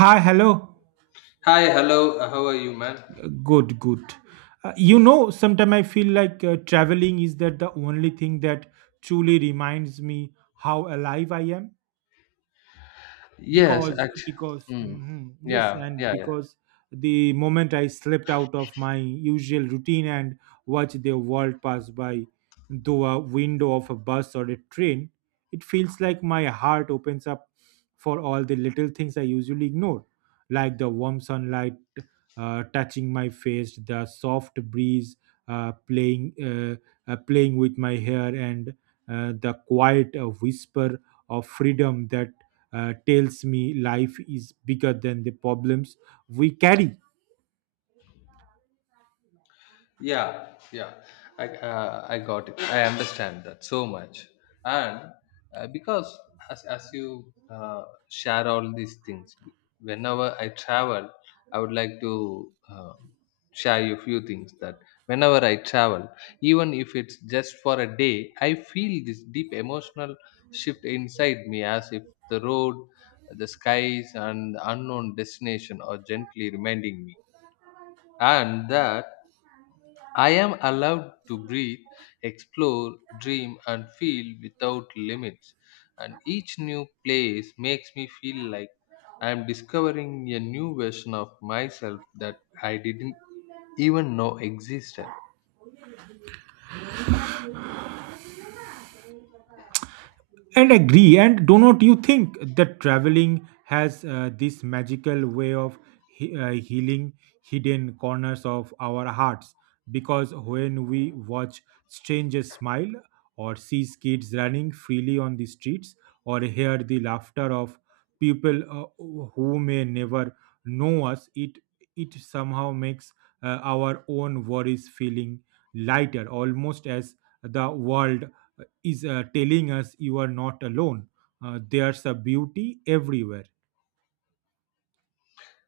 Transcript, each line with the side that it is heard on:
right: Hi, hello.
left: Hi, hello. How are you, man?
right: Good, good. Sometimes I feel like traveling is that the only thing that truly reminds me how alive I am.
left: Yes,
right: because
left: actually,
right: because
left: Mm.
right: mhm, yes,
left: Yeah,
right: and
left: yeah,
right: because the moment I slipped out of my usual routine and watched the world pass by through a window of a bus or a train, it feels like my heart opens up for all the little things I usually ignore, like the warm sunlight touching my face, the soft breeze playing with my hair, and the quiet whisper of freedom that tells me life is bigger than the problems we carry.
left: yeah yeah I got it, I understand that so much, and because as you share all these things, whenever I travel I would like to share you a few things that whenever I travel, even if it's just for a day, I feel this deep emotional shift inside me, as if the road, the skies, and the unknown destination are gently reminding me and that I am allowed to breathe, explore, dream, and feel without limits. And each new place makes me feel like I am discovering a new version of myself that I didn't even know existed.
right: And agree, and do not you think that traveling has this magical way of healing hidden corners of our hearts? Because when we watch strangers smile, or see kids running freely on the streets, or hear the laughter of people who may never know us, it somehow makes our own worries feeling lighter, almost as the world is telling us, you are not alone. There's a beauty everywhere.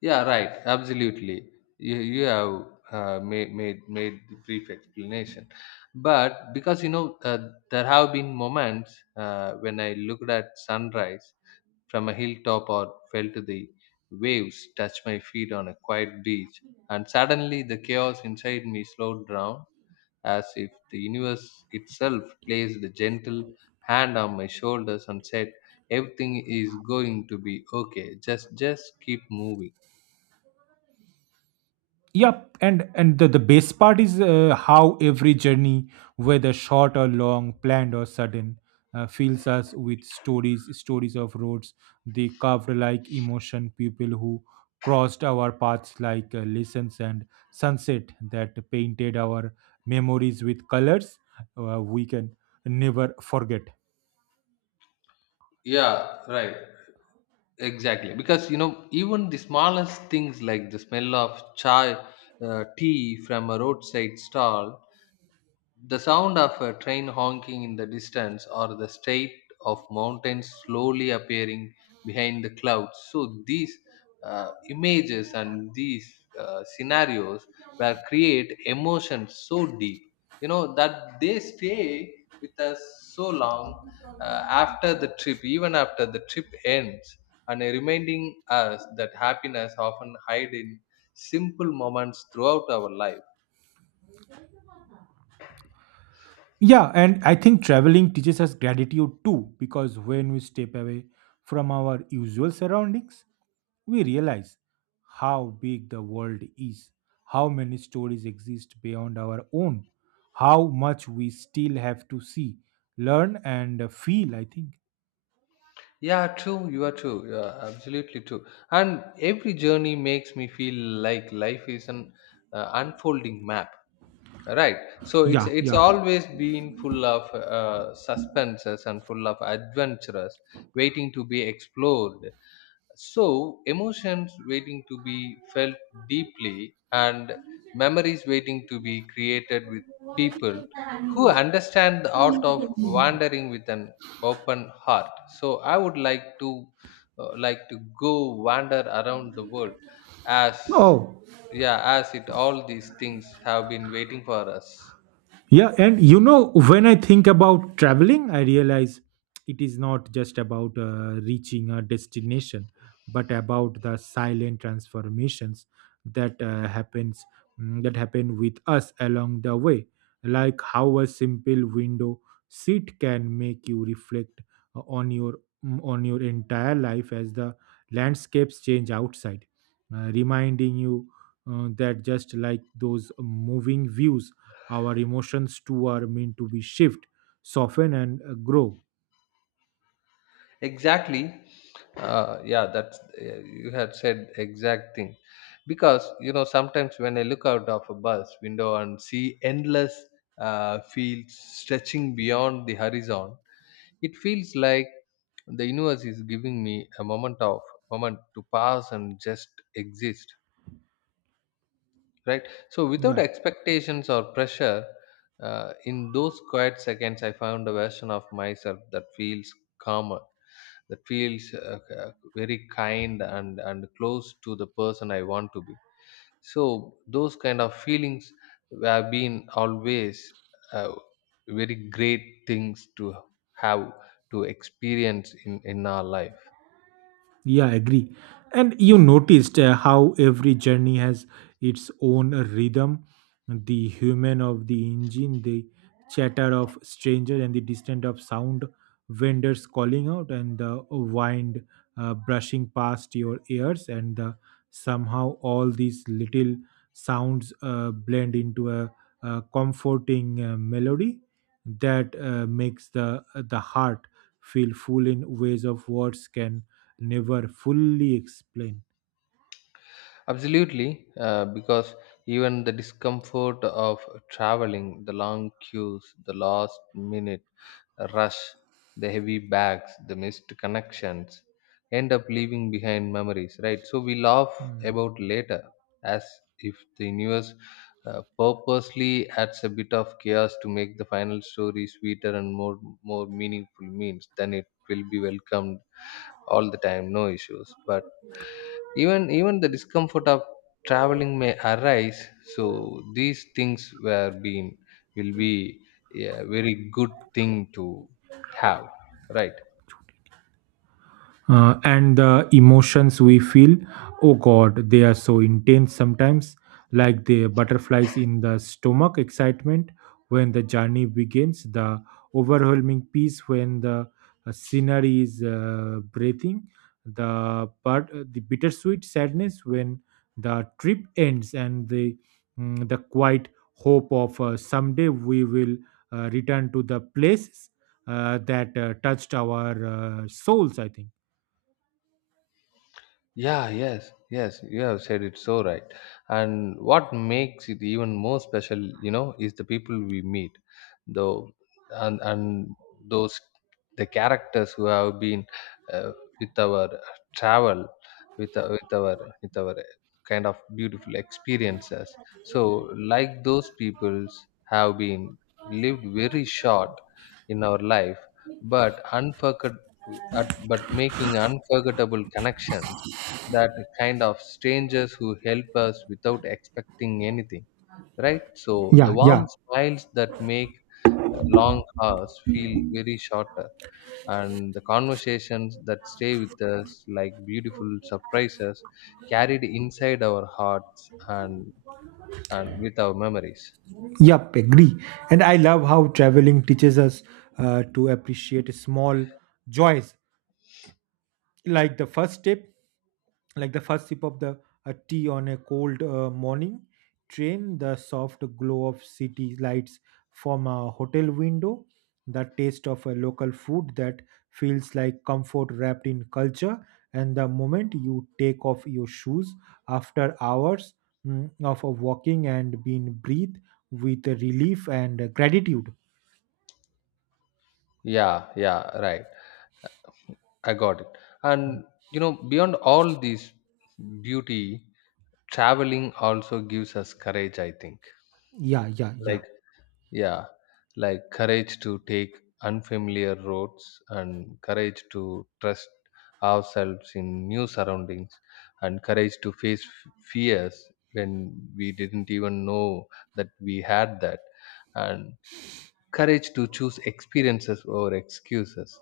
left: Yeah, right. Absolutely. You have made the brief explanation. But because, you know, there have been moments when I looked at sunrise from a hilltop or felt the waves touch my feet on a quiet beach. And suddenly the chaos inside me slowed down, as if the universe itself placed a gentle hand on my shoulders and said, everything is going to be okay. Just keep moving.
right: Yep, and the best part is how every journey, whether short or long, planned or sudden, fills us with stories, stories of roads they carved like emotion, people who crossed our paths like lessons, and sunset that painted our memories with colors we can never forget.
left: Yeah, right. Exactly. Because, you know, even the smallest things like the smell of chai, tea from a roadside stall, the sound of a train honking in the distance, or the state of mountains slowly appearing behind the clouds. So these images and these scenarios will create emotions so deep, you know, that they stay with us so long after the trip, even after the trip ends, and reminding us that happiness often hide in simple moments throughout our life.
right: Yeah, and I think traveling teaches us gratitude too, because when we step away from our usual surroundings, we realize how big the world is, how many stories exist beyond our own, how much we still have to see, learn, and feel. I think.
left: Yeah, true. You are true. You are absolutely true. And every journey makes me feel like life is an unfolding map. Right. So it's
right: Yeah,
left: it's
right: yeah.
left: always been full of suspenses and full of adventures waiting to be explored. So, emotions waiting to be felt deeply, and memories waiting to be created with people who understand the art of wandering with an open heart. So, I would like to go wander around the world as
right: Oh,
left: yeah, as it all these things have been waiting for us.
right: yeah, and you know, when I think about traveling, I realize it is not just about reaching a destination, but about the silent transformations that that happen with us along the way, like how a simple window seat can make you reflect uh, on your on your entire life as the landscapes change outside, reminding you that just like those moving views, our emotions too are meant to be shift, soften, and grow.
left: Exactly. Yeah, that's you had said exact thing, because you know sometimes when I look out of a bus window and see endless fields stretching beyond the horizon, it feels like the universe is giving me a moment of moment to pass and just exist, right? So without
right: Yeah.
left: expectations or pressure, in those quiet seconds I found a version of myself that feels calmer, that feels very kind, and close to the person I want to be. So those kind of feelings have been always uh, very great things to have, to experience in our life.
right: Yeah, I agree. And you noticed how every journey has its own rhythm. The human of the engine, the chatter of stranger, and the distant of sound vendors calling out, and the wind brushing past your ears, and the, somehow all these little sounds blend into a comforting melody that makes the heart feel full in ways of words can never fully explain.
left: Absolutely, because even the discomfort of traveling, the long queues, the last minute rush, the heavy bags, the missed connections end up leaving behind memories, right? So we laugh
right: Hmm.
left: about later, as if the universe purposely adds a bit of chaos to make the final story sweeter and more meaningful, means then it will be welcomed all the time, no issues, but even the discomfort of traveling may arise. So these things were being will be a very good thing to have, right?
right: And the emotions we feel, oh god, they are so intense sometimes, like the butterflies in the stomach excitement when the journey begins, the overwhelming peace when the scenery is breathing, the but the bittersweet sadness when the trip ends, and the the quiet hope of someday we will return to the places that touched our souls, I think.
left: Yeah, yes, yes, you have said it so right. And what makes it even more special, you know, is the people we meet, though, and those, the characters who have been uh, with our travel, with our kind of beautiful experiences. So, like those peoples have been lived very short in our life, but but making unforgettable connections, that kind of strangers who help us without expecting anything, right? So the
right: Yeah,
left: warm
right: yeah,
left: smiles that make long hours feel very shorter, and the conversations that stay with us like beautiful surprises carried inside our hearts and with our memories.
right: yep, agree. And I love how traveling teaches us to appreciate small joys, like the first step, like the first sip of the a tea on a cold morning train, the soft glow of city lights from a hotel window, the taste of a local food that feels like comfort wrapped in culture, and the moment you take off your shoes after hours of walking and being breathed with relief and gratitude.
left: Yeah, yeah, right. I got it. And you know, beyond all this beauty, traveling also gives us courage, I think.
right: Yeah, yeah, yeah.
left: Like Yeah, like courage to take unfamiliar roads, and courage to trust ourselves in new surroundings, and courage to face fears when we didn't even know that we had that, and courage to choose experiences over excuses.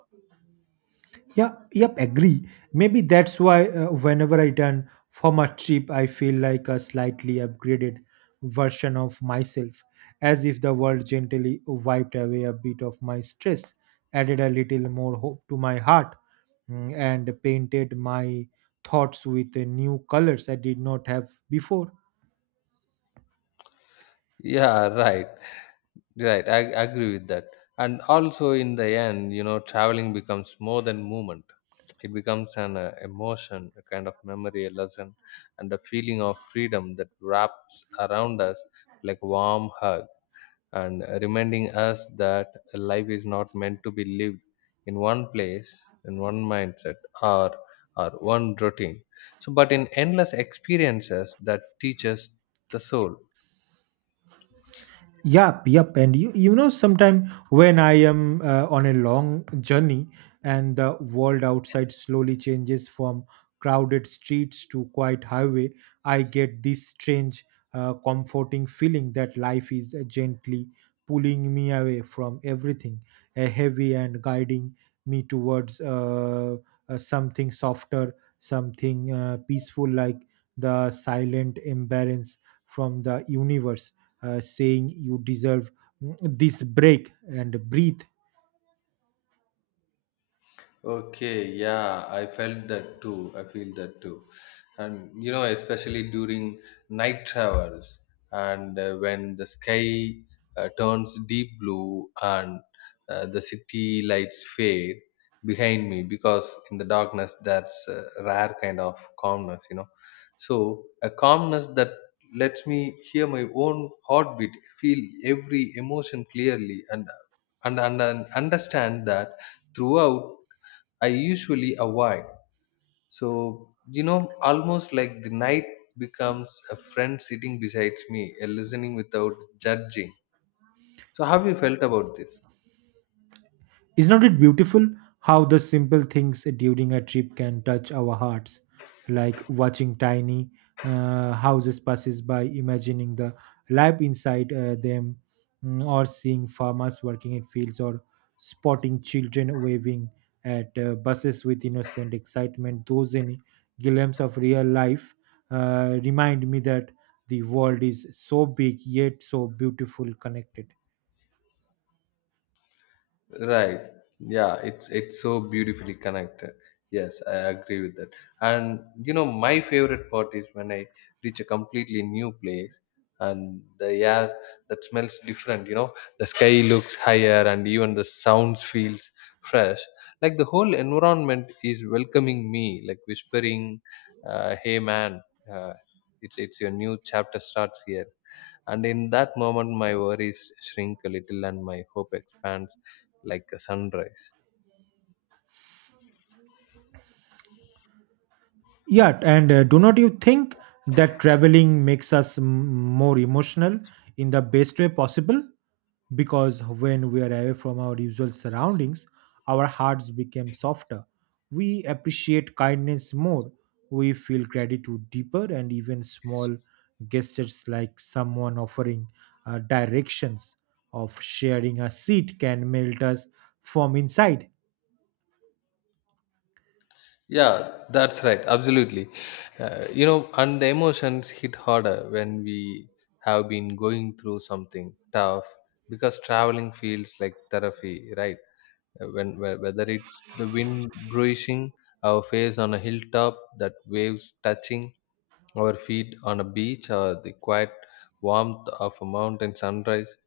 right: Yeah, yep, agree. Maybe that's why whenever I return from a trip, I feel like a slightly upgraded version of myself, as if the world gently wiped away a bit of my stress, added a little more hope to my heart, and painted my thoughts with new colors I did not have before.
left: Yeah, right. Right, I agree with that. And also, in the end, you know, traveling becomes more than movement. It becomes an emotion, a kind of memory, a lesson, and a feeling of freedom that wraps around us like a warm hug, and reminding us that life is not meant to be lived in one place, in one mindset, or or one routine. So, but in endless experiences that teaches the soul.
right: Yup, yup. And you know, sometime when I am on a long journey and the world outside slowly changes from crowded streets to quiet highway, I get this strange, comforting feeling that life is gently pulling me away from everything, heavy, and guiding me towards something softer, something peaceful, like the silent embrace from the universe saying you deserve this break and breathe.
left: Okay, yeah, I felt that too. I feel that too. And you know, especially during night travels, and when the sky turns deep blue, and the city lights fade behind me, because in the darkness, that's a rare kind of calmness, you know. So, a calmness that lets me hear my own heartbeat, feel every emotion clearly, and and understand that throughout I usually avoid. So, you know, almost like the night becomes a friend sitting beside me, listening without judging. So, how have you felt about this?
right: Is not it beautiful how the simple things during a trip can touch our hearts, like watching tiny houses passes by, imagining the life inside them, or seeing farmers working in fields, or spotting children waving at buses with innocent excitement. Those any glimpses of real life remind me that the world is so big yet so beautiful connected.
left: Right. Yeah, it's so beautifully connected. Yes, I agree with that. And you know, my favorite part is when I reach a completely new place, and the air that smells different, you know, the sky looks higher, and even the sounds feels fresh. Like the whole environment is welcoming me, like whispering, "Hey man, uh, it's your new chapter starts here." And in that moment my worries shrink a little and my hope expands like a sunrise.
right: Yeah, and do not you think that traveling makes us more emotional in the best way possible? Because when we are away from our usual surroundings, our hearts become softer. We appreciate kindness more. We feel gratitude deeper, and even small gestures like someone offering directions of sharing a seat can melt us from inside.
left: Yeah, that's right. Absolutely. You know, and the emotions hit harder when we have been going through something tough, because traveling feels like therapy, right? When whether it's the wind bruising our face on a hilltop, that waves touching our feet on a beach, or the quiet warmth of a mountain sunrise,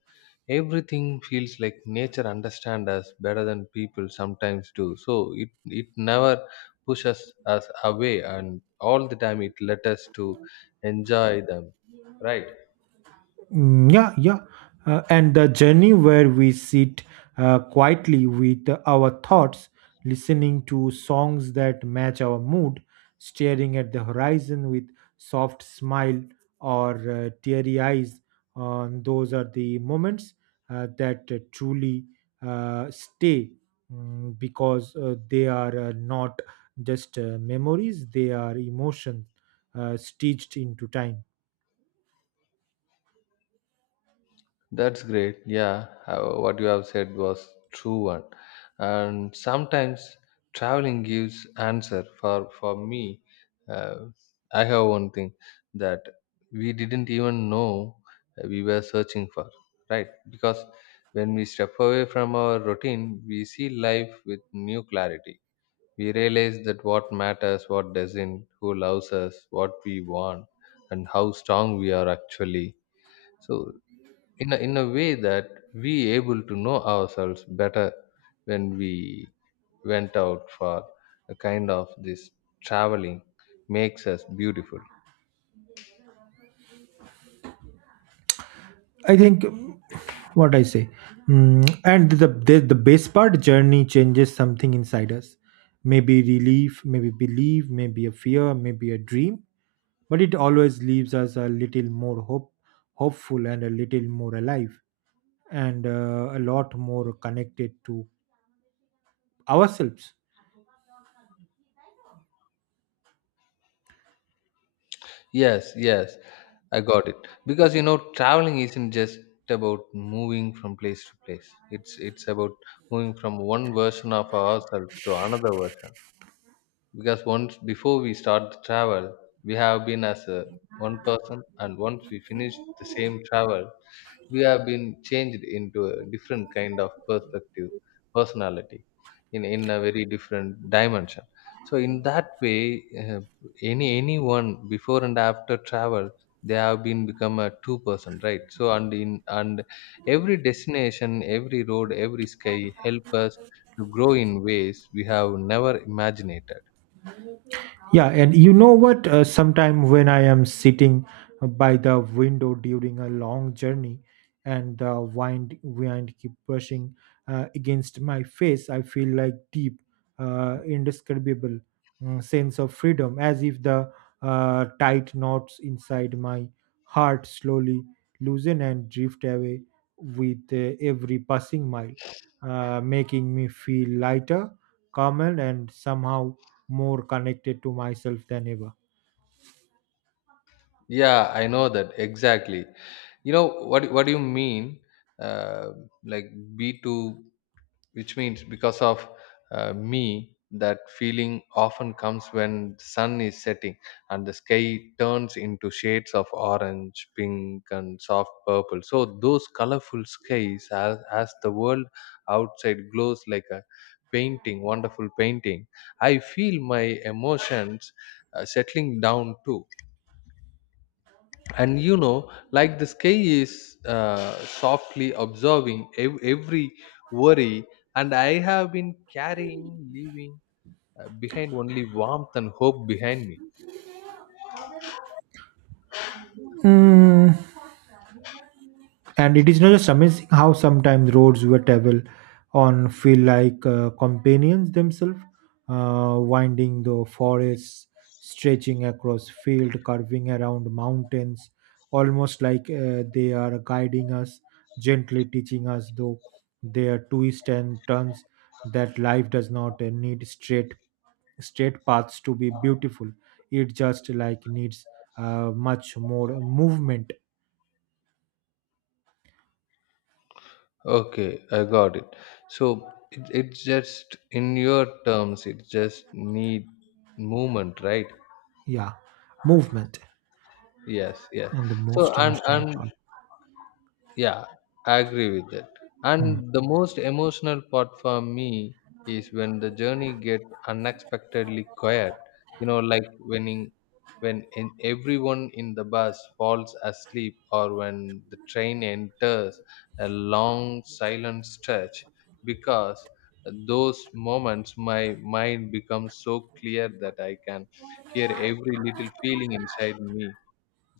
left: everything feels like nature understand us better than people sometimes do, so it never pushes us away, and all the time it let us to enjoy them, right?
right: Mm, yeah, yeah. And the journey where we sit quietly with our thoughts, listening to songs that match our mood, staring at the horizon with soft smile or teary eyes. On those are the moments that truly stay, because they are not just memories; they are emotions stitched into time.
left: That's great. Yeah, what you have said was true one. And sometimes traveling gives answer. For me, uh, I have one thing that we didn't even know we were searching for, right? Because when we step away from our routine, we see life with new clarity. We realize that what matters, what doesn't, who loves us, what we want, and how strong we are actually. So in a way that we able to know ourselves better when we went out for a kind of this traveling makes us beautiful.
right: I think what I say, and the best part journey changes something inside us. Maybe relief, maybe belief, maybe a fear, maybe a dream, but it always leaves us a little more hope, hopeful, and a little more alive, and a lot more connected to ourselves.
left: Yes, yes, I got it. Because you know, traveling isn't just about moving from place to place, it's about moving from one version of ourselves to another version, because once before we start the travel we have been as a one person, and once we finish the same travel we have been changed into a different kind of perspective, personality, in a very different dimension. So in that way, uh, any anyone before and after travel, they have been become a two person, right? So and in and every destination, every road, every sky help us to grow in ways we have never imagined.
right: Yeah, and you know what? Sometime when I am sitting by the window during a long journey and the wind keep brushing against my face, I feel like deep, indescribable sense of freedom, as if the tight knots inside my heart slowly loosen and drift away with every passing mile, making me feel lighter, calmer, and somehow more connected to myself than ever.
left: Yeah, I know that exactly. You know what do you mean, uh, like B2, which means because of me, that feeling often comes when the sun is setting and the sky turns into shades of orange, pink, and soft purple. So those colorful skies, as the world outside glows like a painting, wonderful painting, I feel my emotions settling down too. And you know, like the sky is softly observing every worry, and I have been carrying, leaving behind only warmth and hope behind me.
right: Hmm. And it is not just amazing how sometimes roads we travel on feel like companions themselves, winding the forests, stretching across field, curving around mountains, almost like they are guiding us, gently teaching us though their twists and turns that life does not need straight paths to be beautiful. It just like needs much more movement.
left: Okay, I got it. So it's just in your terms, it just need movement, right?
right: Yeah, movement.
left: Yes, yes.
right: And the
left: So
right: most emotional
left: and
right: part.
left: Yeah, I agree with that.
right: Hmm.
left: And the most emotional part for me is when the journey get unexpectedly quiet. You know, like when in everyone in the bus falls asleep, or when the train enters a long silent stretch, because those moments my mind becomes so clear that I can hear every little feeling inside me,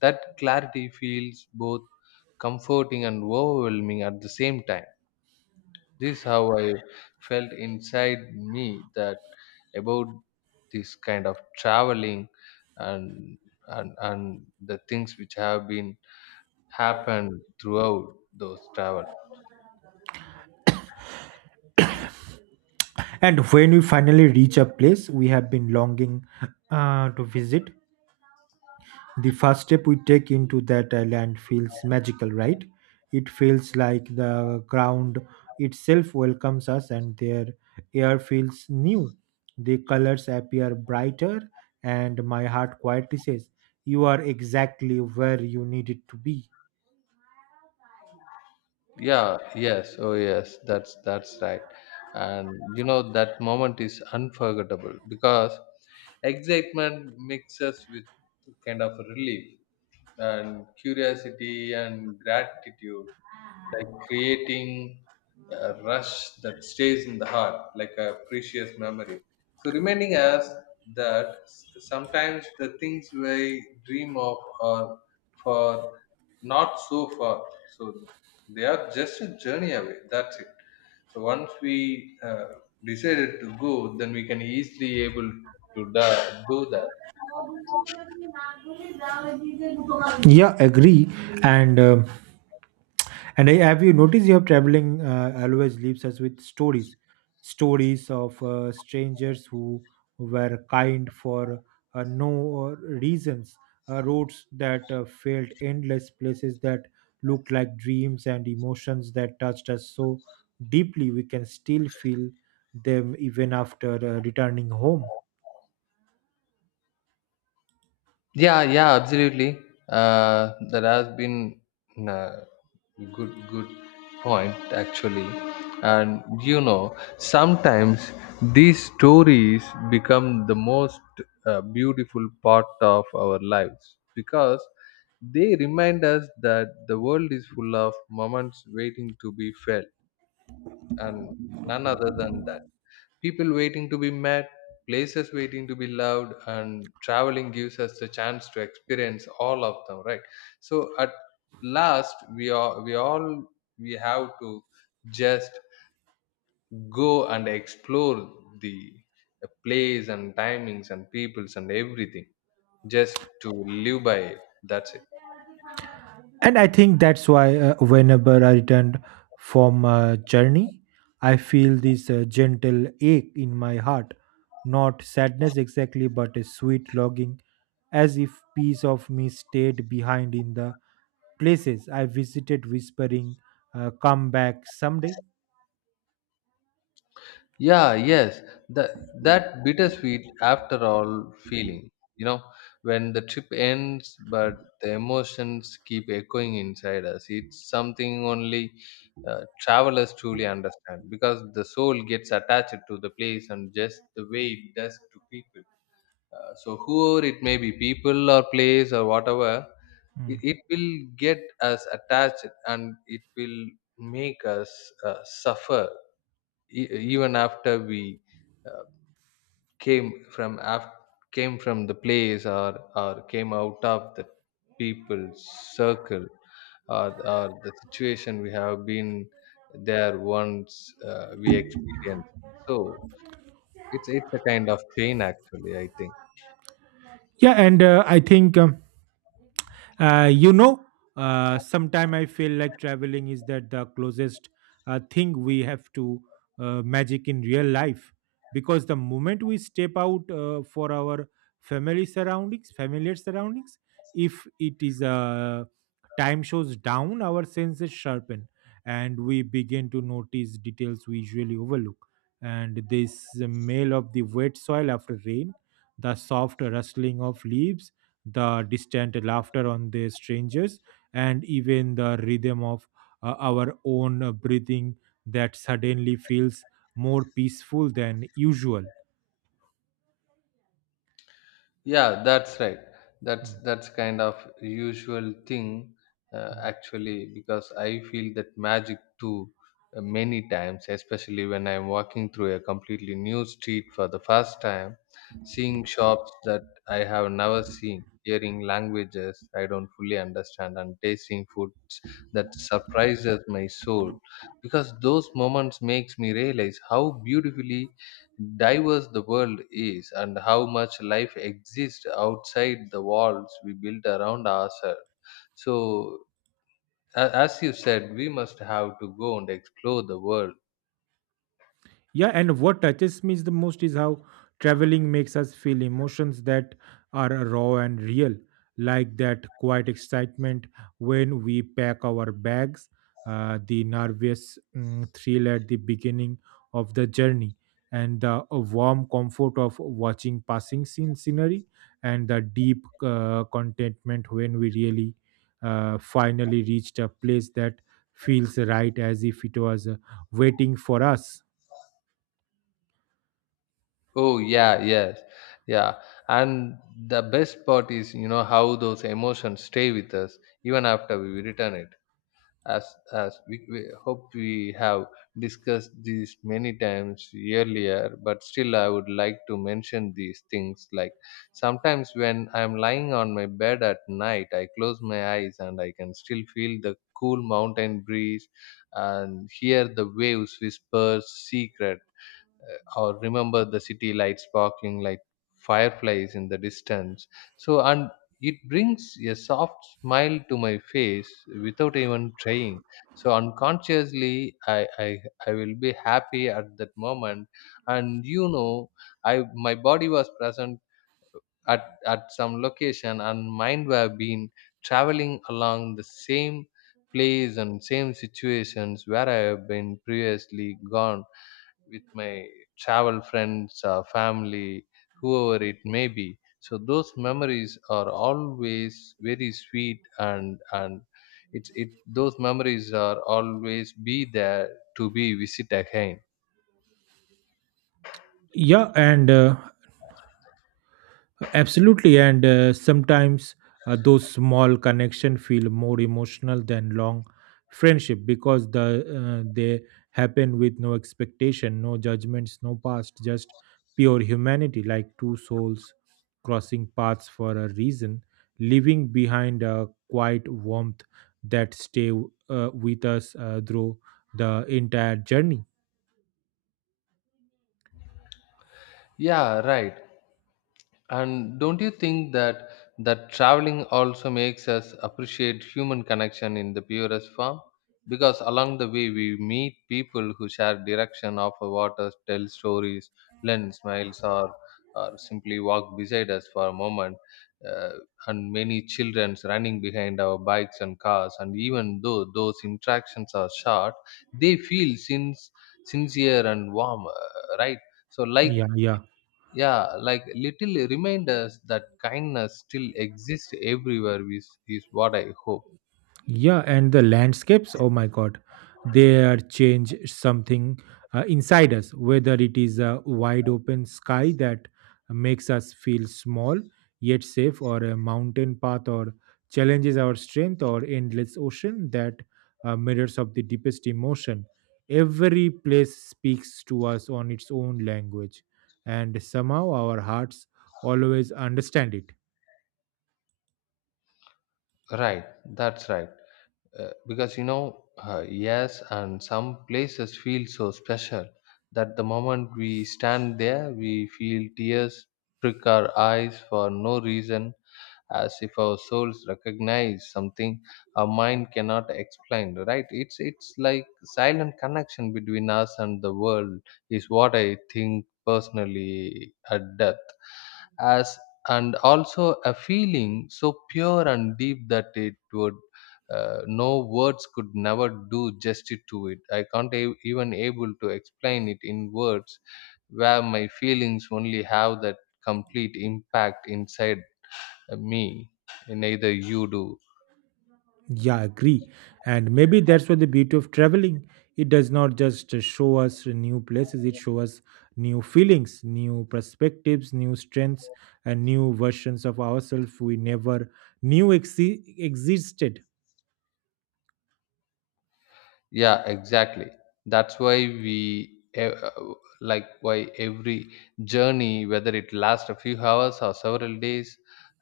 left: that clarity feels both comforting and overwhelming at the same time. This is how I felt inside me that about this kind of traveling, and and the things which have been happened throughout those travel.
right: And when we finally reach a place we have been longing to visit, the first step we take into that land feels magical, right? It feels like the ground itself welcomes us and their air feels new. The colors appear brighter, and my heart quietly says, you are exactly where you needed to be.
left: Yeah, yes, oh yes, that's right. And you know that moment is unforgettable because excitement mixes with kind of relief and curiosity and gratitude, like creating a rush that stays in the heart like a precious memory. So, reminding us that sometimes the things we dream of are for not so far, so they are just a journey away. That's it. So once we decided to go, then we can easily able to do that.
right: Yeah, agree. And um and I, have you noticed you have traveling always leaves us with stories, stories of strangers who were kind for no reasons, roads that felt endless, places that looked like dreams, and emotions that touched us so deeply we can still feel them even after returning home.
left: Yeah, yeah, absolutely. That has been uh, good point actually. And you know, sometimes these stories become the most beautiful part of our lives because they remind us that the world is full of moments waiting to be felt and none other than that. People waiting to be met, places waiting to be loved, and traveling gives us the chance to experience all of them, right? So at last, we all we have to just go and explore the the place and timings and peoples and everything just to live by it. That's it.
right: And I think that's why whenever I return from a journey, I feel this gentle ache in my heart. Not sadness exactly, but a sweet longing, as if piece of me stayed behind in the places I visited, whispering, come back someday.
left: Yeah, yes, that that bittersweet after all feeling, you know, when the trip ends, but the emotions keep echoing inside us. It's something only travelers truly understand because the soul gets attached to the place and just the way it does to people. So whoever it may be, people or place or whatever, it,
right: Mm.
left: it will get us attached and it will make us suffer e- even after we uh, came from came from the place or came out of the people's circle or or the situation we have been there once we experience so it's a kind of pain actually I think.
right: Yeah, and I think. You know, sometime I feel like traveling is that the closest thing we have to magic in real life, because the moment we step out for our familiar surroundings, if it is time shows down, our senses sharpen and we begin to notice details we usually overlook. And this smell of the wet soil after rain, the soft rustling of leaves, the distant laughter on the strangers, and even the rhythm of our own breathing that suddenly feels more peaceful than usual.
left: Yeah, that's right.
right: Hmm.
left: That's kind of usual thing
right: Hmm.
left: actually because I feel that magic too many times, especially when I'm walking through a completely new street for the first time, seeing shops that I have never seen, hearing languages I don't fully understand, and tasting foods that surprises my soul. Because those moments makes me realize how beautifully diverse the world is and how much life exists outside the walls we build around ourselves. So, as you said, we must have to go and explore the world.
right: Yeah, and what touches me the most is how traveling makes us feel emotions that are raw and real, like that quiet excitement when we pack our bags, the nervous thrill at the beginning of the journey, and the warm comfort of watching passing scene scenery, and the deep contentment when we really finally reached a place that feels right, as if it was waiting for us.
left: Oh, yeah, yes, yeah. And the best part is, how those emotions stay with us even after we return it as as we hope we have discussed these many times earlier, but still I would like to mention these things, like sometimes when I'm lying on my bed at night I close my eyes and I can still feel the cool mountain breeze and hear the waves whisper secret, or remember the city lights sparkling like fireflies in the distance. So, and it brings a soft smile to my face without even trying. So, unconsciously, I will be happy at that moment. And you know, I my body was present at some location, and mind were been traveling along the same place and same situations where I have been previously gone with my travel friends, family, whoever it may be. So those memories are always very sweet, and it's it those memories are always be there to be visit again.
right: Yeah, and absolutely. And sometimes those small connection feel more emotional than long friendship, because the they happen with no expectation, no judgments, no past, just pure humanity, like two souls crossing paths for a reason, leaving behind a quiet warmth that stay with us through the entire journey.
left: Yeah, right. And don't you think that that traveling also makes us appreciate human connection in the purest form? Because along the way we meet people who share direction of our waters, tell stories, lend smiles, or simply walk beside us for a moment. Uh, and many children running behind our bikes and cars. And even though those interactions are short, they feel since sincere and warm, right? So, like
right: Yeah, yeah.
left: yeah, like little reminders that kindness still exists everywhere is what I hope.
right: Yeah, and the landscapes, oh my God, they are change something inside us, whether it is a wide open sky that makes us feel small yet safe, or a mountain path or challenges our strength, or endless ocean that mirrors of the deepest emotion. Every place speaks to us on its own language, and somehow our hearts always understand it.
left: Right, that's right. Because you know, yes, and some places feel so special that the moment we stand there we feel tears prick our eyes for no reason, as if our souls recognize something our mind cannot explain, right? It's like silent connection between us and the world is what I think personally at death as, and also a feeling so pure and deep that it would, no words could never do justice to it. I can't even able to explain it in words, where my feelings only have that complete impact inside me, neither you do.
right: Yeah, agree. And maybe that's what the beauty of traveling. It does not just show us new places, it shows us new feelings, new perspectives, new strengths, and new versions of ourselves we never knew existed.
left: Yeah, exactly, that's why we like why every journey, whether it lasts a few hours or several days,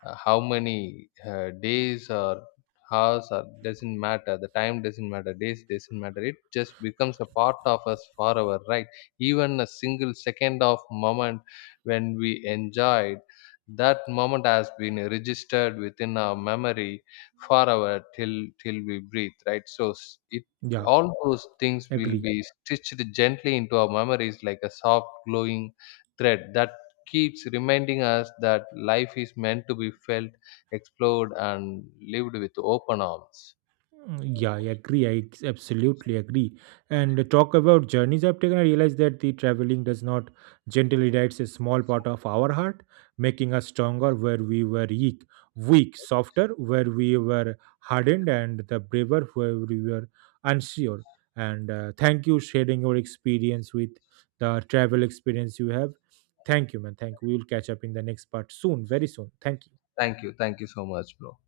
left: how many days or hours or doesn't matter, the time doesn't matter, days doesn't matter, it just becomes a part of us forever, right? Even a single second of moment when we enjoyed that moment has been registered within our memory forever till till we breathe, right? So it
right: Yeah,
left: all those things will
right: agree.
left: be stitched gently into our memories like a soft, glowing thread that keeps reminding us that life is meant to be felt, explored, and lived with open arms.
right: Mm, yeah, I agree. I absolutely agree. And talk about journeys I've taken, I realize that the traveling does not gently. Writes a small part of our heart, making us stronger where we were weak, weak, softer where we were hardened, and the braver where we were unsure. And thank you sharing your experience with the travel experience you have. Thank you, man. Thank you. We will catch up in the next part soon, very soon. Thank you.
left: Thank you. Thank you so much, bro.